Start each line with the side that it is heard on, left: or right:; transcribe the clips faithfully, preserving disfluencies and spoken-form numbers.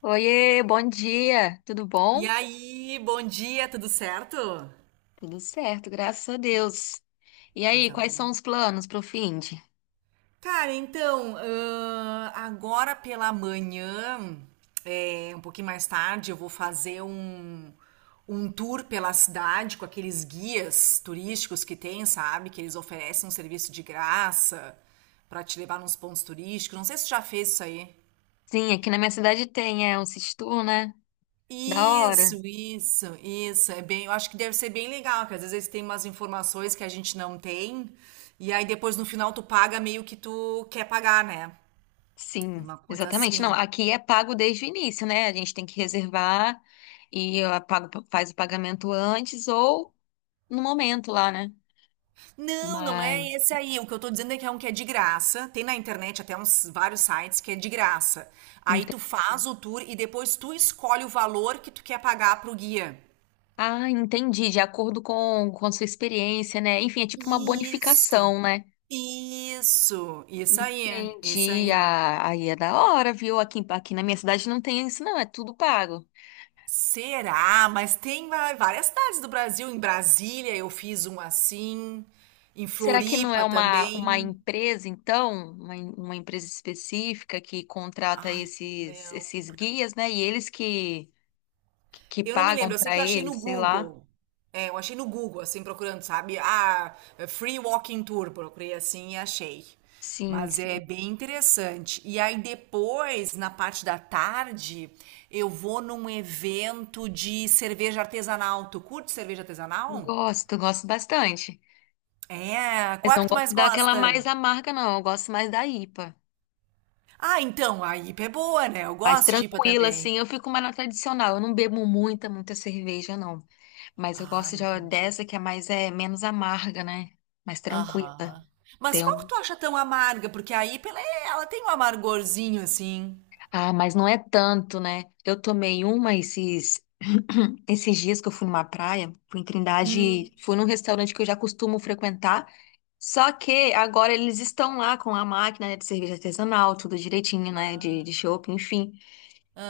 left: Oiê, bom dia. Tudo
right: E
left: bom?
right: aí, bom dia, tudo certo?
left: Tudo certo, graças a Deus. E aí,
right: Coisa
left: quais
right: boa.
left: são os planos pro fim de?
right: Cara, então, ahn, agora pela manhã, é, um pouquinho mais tarde, eu vou fazer um, um tour pela cidade com aqueles guias turísticos que tem, sabe? Que eles oferecem um serviço de graça pra te levar nos pontos turísticos. Não sei se tu já fez isso aí.
left: Sim, aqui na minha cidade tem, é um sítio tour, né? Da hora.
right: Isso, isso, isso. É bem, eu acho que deve ser bem legal, porque às vezes tem umas informações que a gente não tem, e aí depois no final tu paga meio que tu quer pagar, né?
left: Sim,
right: Uma coisa
left: exatamente. Não,
right: assim.
left: aqui é pago desde o início, né? A gente tem que reservar e eu pago, faz o pagamento antes ou no momento lá, né?
right: Não, não é
left: Mas.
right: esse aí. O que eu tô dizendo é que é um que é de graça. Tem na internet até uns vários sites que é de graça. Aí
left: ente-
right: tu faz o tour e depois tu escolhe o valor que tu quer pagar pro guia.
left: Ah, entendi. De acordo com, com a sua experiência, né? Enfim, é tipo uma
right: Isso,
left: bonificação, né?
right: isso, isso aí, isso
left: Entendi.
right: aí.
left: Ah, aí é da hora, viu? Aqui, aqui na minha cidade não tem isso, não. É tudo pago.
right: Será? Mas tem va- várias cidades do Brasil. Em Brasília eu fiz um assim. Em
left: Será que não é
right: Floripa
left: uma, uma
right: também.
left: empresa, então? Uma, em- uma empresa específica que contrata
right: Ai, não me
left: esses, esses
right: lembro.
left: guias, né? E eles que, que, que
right: Eu não me
left: pagam
right: lembro. Eu sei que
left: para
right: eu achei no
left: eles, sei lá.
right: Google. É, eu achei no Google, assim, procurando, sabe? Ah, Free Walking Tour. Procurei assim e achei.
left: Sim,
right: Mas é
left: sim.
right: bem interessante. E aí depois, na parte da tarde, eu vou num evento de cerveja artesanal. Tu curte cerveja artesanal?
left: Gosto, gosto bastante.
right: É, qual é que tu
left: Gosto
right: mais
left: daquela mais
right: gosta?
left: amarga, não. Eu gosto mais da IPA.
right: Ah, então, a I P A é boa, né? Eu
left: Mais
right: gosto de I P A
left: tranquila,
right: também.
left: assim. Eu fico mais na tradicional. Eu não bebo muita, muita cerveja, não. Mas eu
right: Ah,
left: gosto de
right: entendi.
left: dessa que é mais é menos amarga, né? Mais tranquila.
right: Aham. Mas
left: Tem
right: qual que
left: um...
right: tu acha tão amarga? Porque a I P A, ela, é- ela tem um amargorzinho, assim.
left: Ah, mas não é tanto, né? Eu tomei uma esses esses dias que eu fui numa praia, fui em Trindade,
right: Hum,
left: fui num restaurante que eu já costumo frequentar. Só que agora eles estão lá com a máquina, né, de cerveja artesanal, tudo direitinho, né? De, de chopp, enfim.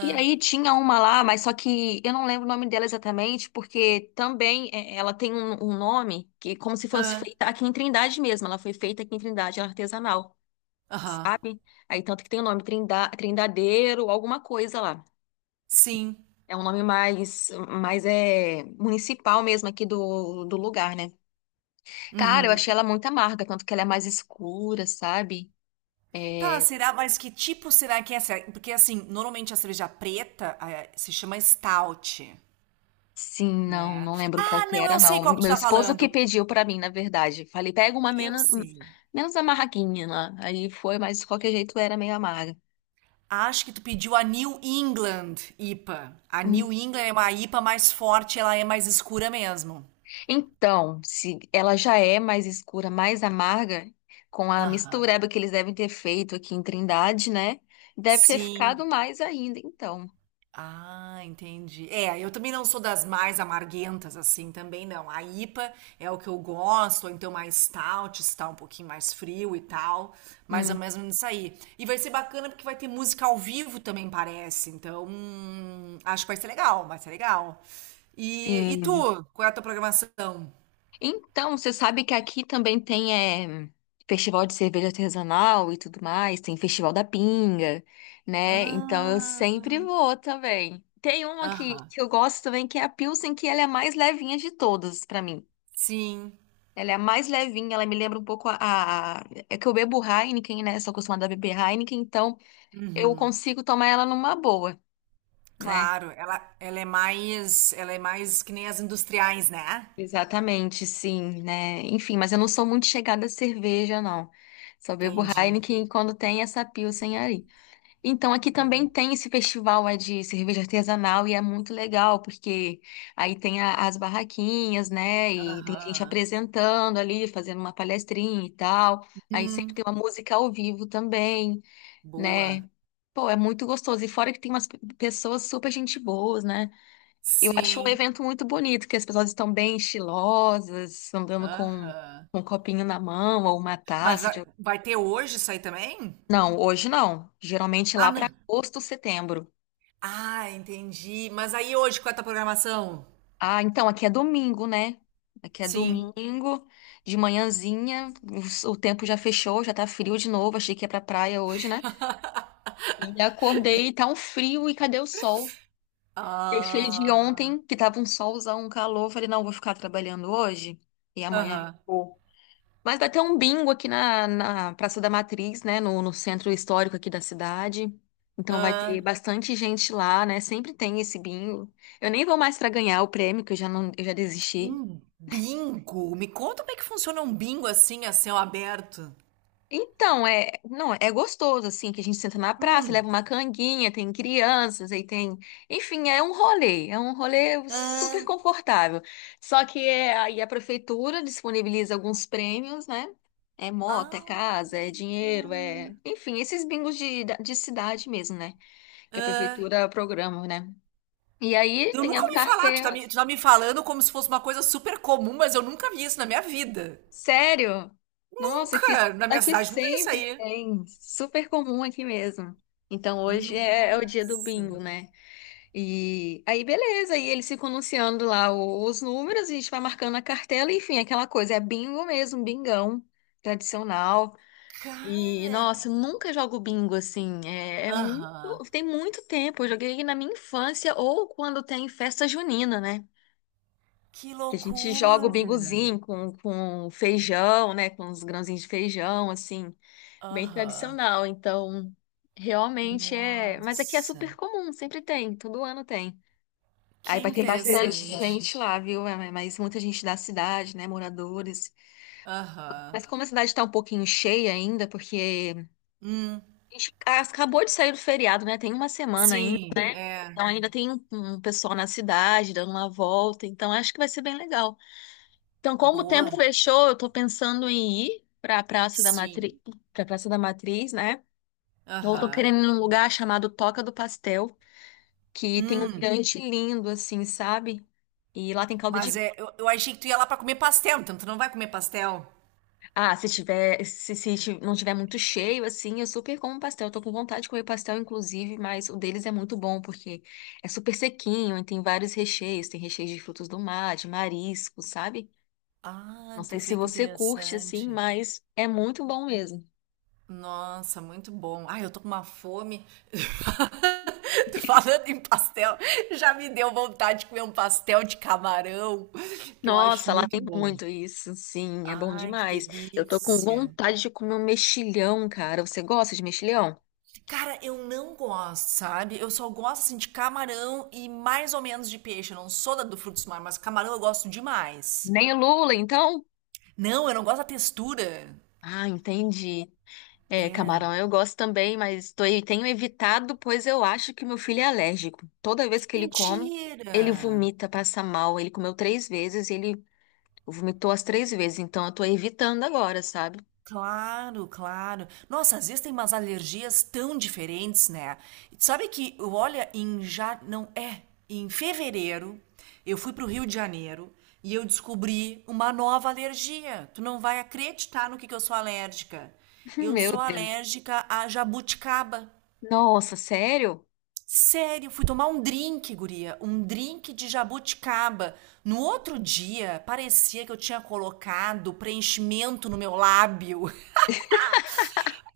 left: E aí tinha uma lá, mas só que eu não lembro o nome dela exatamente, porque também é, ela tem um, um nome que é como se fosse
right: ah,
left: feita aqui em Trindade mesmo. Ela foi feita aqui em Trindade, ela é artesanal.
right: aham.
left: Aí tanto que tem o nome Trinda, Trindadeiro, alguma coisa lá.
right: Sim.
left: É um nome mais, mais é municipal mesmo aqui do, do lugar, né? Cara, eu
right: Uhum.
left: achei ela muito amarga, tanto que ela é mais escura, sabe?
right: Tá,
left: É,
right: será? Mas que tipo será que é essa? Porque, assim, normalmente a cerveja preta, eh, se chama stout,
left: sim, não,
right: né?
left: não lembro qual
right: Ah,
left: que
right: não,
left: era,
right: eu sei
left: não.
right: qual que tu
left: Meu
right: tá
left: esposo que
right: falando.
left: pediu pra mim, na verdade. Falei, pega uma
right: Eu
left: menos,
right: sei.
left: menos amarguinha lá. Aí foi, mas de qualquer jeito era meio amarga.
right: Acho que tu pediu a New England I P A. A A
left: Hum.
right: New England é uma I P A mais forte, ela é mais escura mesmo.
left: Então, se ela já é mais escura, mais amarga, com a
right: Aham.
left: mistureba que eles devem ter feito aqui em Trindade, né? Deve ter
right: Sim.
left: ficado mais ainda, então.
right: Ah, entendi. É, eu também não sou das mais amarguentas, assim, também não. A I P A é o que eu gosto, ou então mais stout, está um pouquinho mais frio e tal, é mais ou
left: Hum,
right: menos nisso aí. E vai ser bacana porque vai ter música ao vivo também, parece. Então, hum, acho que vai ser legal, vai ser legal. E, e
left: sim.
right: tu, qual é a tua programação?
left: Então, você sabe que aqui também tem eh, festival de cerveja artesanal e tudo mais, tem festival da pinga, né? Então eu
right: Ah,
left: sempre vou também. Tem uma que,
right: aham.
left: que eu gosto também, que é a Pilsen, que ela é a mais levinha de todas pra mim.
right: Sim.
left: Ela é a mais levinha, ela me lembra um pouco a, a- É que eu bebo Heineken, né? Sou acostumada a beber Heineken, então eu
right: Uhum.
left: consigo tomar ela numa boa, né?
right: Claro, ela, ela é mais, ela é mais que nem as industriais, né?
left: Exatamente, sim, né? Enfim, mas eu não sou muito chegada a cerveja, não. Só bebo
right: Entendi.
left: Heineken quando tem essa Pilsen aí. Então, aqui também
right: Boa.
left: tem esse festival é, de cerveja artesanal e é muito legal, porque aí tem a- as barraquinhas, né? E tem gente
right: Aham.
left: apresentando ali, fazendo uma palestrinha e tal. Aí sempre tem
right: Hum,
left: uma música ao vivo também, né?
right: boa.
left: Pô, é muito gostoso. E fora que tem umas pe- pessoas super gente boas, né? Eu acho um
right: Sim.
left: evento muito bonito, que as pessoas estão bem estilosas, andando com
right: Aham.
left: com um copinho na mão ou uma
right: Mas
left: taça.
right: vai,
left: De-
right: vai ter hoje isso aí também?
left: Não, hoje não. Geralmente
right: Ah,
left: lá para
right: não.
left: agosto, setembro.
right: Ah, entendi. Mas aí hoje, qual é a tua programação?
left: Ah, então aqui é domingo, né? Aqui é
right: Sim.
left: domingo, de manhãzinha, os- o tempo já fechou, já tá frio de novo. Achei que ia pra praia hoje, né? E acordei, e tá um frio e cadê o sol? Deixei de
right: Ah,
left: ontem, que tava um solzão, um calor. Falei, não, vou ficar trabalhando hoje e amanhã.
right: aham.
left: Mas vai ter um bingo aqui na, na Praça da Matriz, né? No, no centro histórico aqui da cidade. Então vai ter
right: Ah,
left: bastante gente lá, né? Sempre tem esse bingo. Eu nem vou mais para ganhar o prêmio, que eu já não, eu já desisti.
right: um bingo? Me conta como é que funciona um bingo assim, a céu aberto.
left: Então, é, não, é gostoso, assim, que a gente senta na praça,
right: Hum,
left: leva uma canguinha, tem crianças, aí tem, enfim, é um rolê, é um rolê super
right: Ah,
left: confortável. Só que é, aí a prefeitura disponibiliza alguns prêmios, né? É moto, é
right: ah,
left: casa, é dinheiro, é, enfim, esses bingos de, de cidade mesmo, né? Que a
right: ah.
left: prefeitura programa, né? E aí
right: Eu
left: tem as
right: nunca ouvi falar, tu tá me, tu
left: carteiras.
right: tá me falando como se fosse uma coisa super comum, mas eu nunca vi isso na minha vida.
left: Sério? Nossa, aqui,
right: Nunca! Na minha
left: aqui
right: cidade não tem isso
left: sempre
right: aí.
left: tem. Super comum aqui mesmo. Então hoje é, é o dia do
right: Nossa,
left: bingo, né? E aí, beleza, aí eles ficam anunciando lá o- os números, a gente vai marcando a cartela, enfim, aquela coisa. É bingo mesmo, bingão tradicional. E,
right: cara.
left: nossa, eu nunca jogo bingo assim. É, é muito,
right: Aham.
left: tem muito tempo. Eu joguei na minha infância ou quando tem festa junina, né?
right: Que
left: Que a gente joga o
right: loucura.
left: bingozinho com, com feijão, né? Com os grãozinhos de feijão, assim, bem
right: Aham.
left: tradicional. Então, realmente é. Mas aqui é
right: Nossa.
left: super comum, sempre tem, todo ano tem.
right: Que
left: Aí vai ter bastante
right: interessante.
left: gente lá, viu? É, mas muita gente da cidade, né? Moradores.
right: Aham.
left: Mas como a cidade está um pouquinho cheia ainda, porque
right: Hum.
left: a gente acabou de sair do feriado, né? Tem uma semana ainda.
right: Sim, é.
left: Então ainda tem um um pessoal na cidade dando uma volta. Então acho que vai ser bem legal. Então, como o tempo
right: Boa.
left: fechou, eu tô pensando em ir pra Praça da Matriz,
right: Sim.
left: pra Praça da Matriz, né? Ou tô
right: Aham.
left: querendo ir num lugar chamado Toca do Pastel, que tem um
right: Hum.
left: mirante lindo, assim, sabe? E lá tem caldo
right: Mas
left: de.
right: é, eu, eu achei que tu ia lá pra comer pastel, então tu não vai comer pastel?
left: Ah, se tiver, se, se ti- não tiver muito cheio, assim, eu super como pastel. Eu tô com vontade de comer pastel, inclusive, mas o deles é muito bom, porque é super sequinho e tem vários recheios. Tem recheios de frutos do mar, de marisco, sabe?
right: Ah,
left: Não
right: tu
left: sei se
right: vê que
left: você curte, assim,
right: interessante.
left: mas é muito bom mesmo.
right: Nossa, muito bom. Ai, eu tô com uma fome. Tô falando em pastel, já me deu vontade de comer um pastel de camarão, que eu acho
left: Nossa, lá
right: muito
left: tem
right: bom.
left: muito isso, sim, é bom
right: Ai, que
left: demais. Eu tô com
right: delícia.
left: vontade de comer um mexilhão, cara. Você gosta de mexilhão?
right: Cara, eu não gosto, sabe? Eu só gosto assim de camarão e mais ou menos de peixe. Eu não sou da do frutos do mar, mas camarão eu gosto demais.
left: Nem lula, então?
right: Não, eu não gosto da textura.
left: Ah, entendi. É,
right: É.
left: camarão eu gosto também, mas tô, eu tenho evitado, pois eu acho que meu filho é alérgico. Toda vez que ele come,
right: Mentira!
left: ele vomita, passa mal. Ele comeu três vezes e ele vomitou as três vezes, então eu tô evitando agora, sabe?
right: Claro, claro. Nossa, às vezes tem umas alergias tão diferentes, né? E tu sabe que, olha, em já não é, em fevereiro eu fui pro Rio de Janeiro e eu descobri uma nova alergia. Tu não vai acreditar no que que eu sou alérgica. Eu
left: Meu
right: sou
left: Deus.
right: alérgica a jabuticaba.
left: Nossa, sério?
right: Sério, fui tomar um drink, guria, um drink de jabuticaba. No outro dia, parecia que eu tinha colocado preenchimento no meu lábio.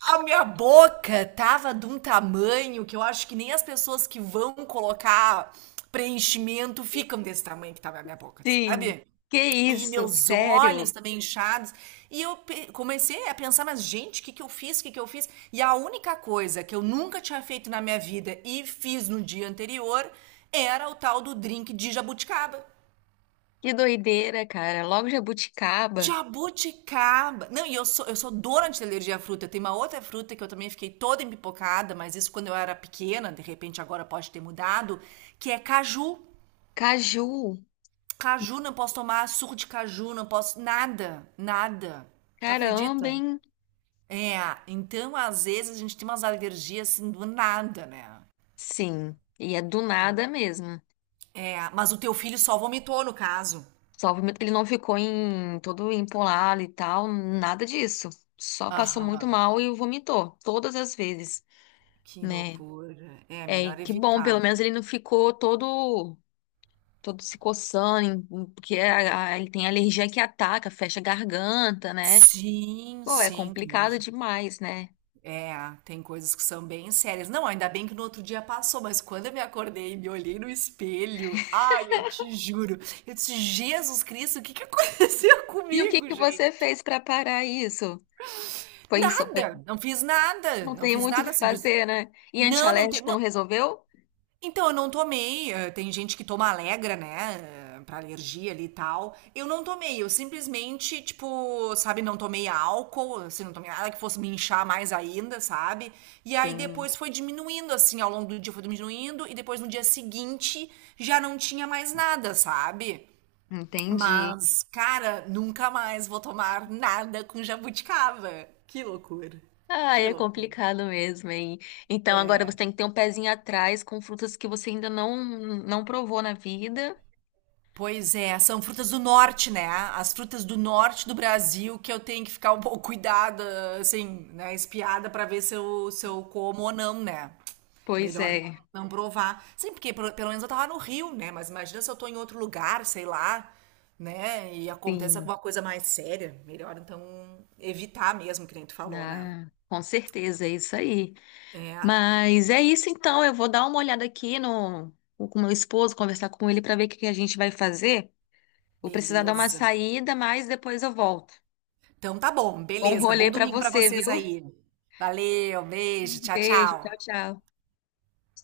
right: A minha boca tava de um tamanho que eu acho que nem as pessoas que vão colocar preenchimento ficam desse tamanho que tava a minha boca,
left: Sim.
right: sabe?
left: Que
right: E
left: isso,
right: meus
left: sério?
right: olhos também inchados. E eu pe- comecei a pensar, mas gente, o que que eu fiz? O que que eu fiz? E a única coisa que eu nunca tinha feito na minha vida e fiz no dia anterior era o tal do drink de jabuticaba.
left: Que doideira, cara. Logo jabuticaba,
right: Jabuticaba. Não, e eu sou, eu sou doente de alergia à fruta. Tem uma outra fruta que eu também fiquei toda empipocada, mas isso quando eu era pequena, de repente agora pode ter mudado, que é caju.
left: caju.
right: Caju, não posso tomar suco de caju, não posso. Nada, nada. Tu
left: Caramba,
right: acredita?
left: hein?
right: É, então às vezes a gente tem umas alergias assim do nada, né?
left: Sim. E é do nada mesmo.
right: É, mas o teu filho só vomitou no caso.
left: Só o ele não ficou em todo empolado e tal, nada disso. Só passou muito
right: Aham,
left: mal e vomitou todas as vezes,
right: que
left: né?
right: loucura. É,
left: É, e
right: melhor
left: que bom, pelo
right: evitar.
left: menos ele não ficou todo todo se coçando, em- em- porque a- a- ele tem alergia que ataca, fecha a garganta, né?
right: Sim,
left: Pô, é
right: sim, tem
left: complicado demais, né?
right: é, tem coisas que são bem sérias. Não, ainda bem que no outro dia passou, mas quando eu me acordei e me olhei no espelho, ai, eu te juro, eu disse, Jesus Cristo, o que que aconteceu
left: E o que
right: comigo,
left: que
right: gente?
left: você fez pra parar isso? Foi isso,
right: Nada, não fiz nada,
left: não
right: não
left: tem
right: fiz
left: muito o que
right: nada, simples.
left: fazer, né? E
right: Não, não tem,
left: antialérgico não
right: não.
left: resolveu?
right: Então, eu não tomei. eh, Tem gente que toma Alegra, né? eh, Pra alergia ali e tal. Eu não tomei. Eu simplesmente, tipo, sabe, não tomei álcool, assim, não tomei nada que fosse me inchar mais ainda, sabe? E aí
left: Sim,
right: depois foi diminuindo, assim, ao longo do dia foi diminuindo. E depois no dia seguinte já não tinha mais nada, sabe?
left: entendi.
right: Mas, cara, nunca mais vou tomar nada com jabuticaba. Que loucura.
left: Ah,
right: Que
left: é
right: loucura.
left: complicado mesmo, hein? Então agora você tem que ter um pezinho atrás com frutas que você ainda não não provou na vida.
right: Pois é, são frutas do norte, né? As frutas do norte do Brasil que eu tenho que ficar um pouco cuidada, assim, né? Espiada pra ver se eu, se eu como ou não, né?
left: Pois
right: Melhor não
left: é,
right: não provar. Sim, porque pelo pelo menos eu tava no Rio, né? Mas imagina se eu tô em outro lugar, sei lá, né? E acontece
left: sim.
right: alguma coisa mais séria. Melhor então evitar mesmo, que nem tu falou, né?
left: Ah, com certeza, é isso aí.
right: É,
left: Mas é isso então, eu vou dar uma olhada aqui no com o meu esposo, conversar com ele para ver o que que a gente vai fazer. Vou precisar dar uma
right: beleza.
left: saída, mas depois eu volto.
right: Então tá bom,
left: Bom
right: beleza.
left: rolê
right: Bom
left: para
right: domingo pra
left: você, viu?
right: vocês aí. Valeu, beijo, tchau,
left: Beijo, tchau,
right: tchau.
left: tchau.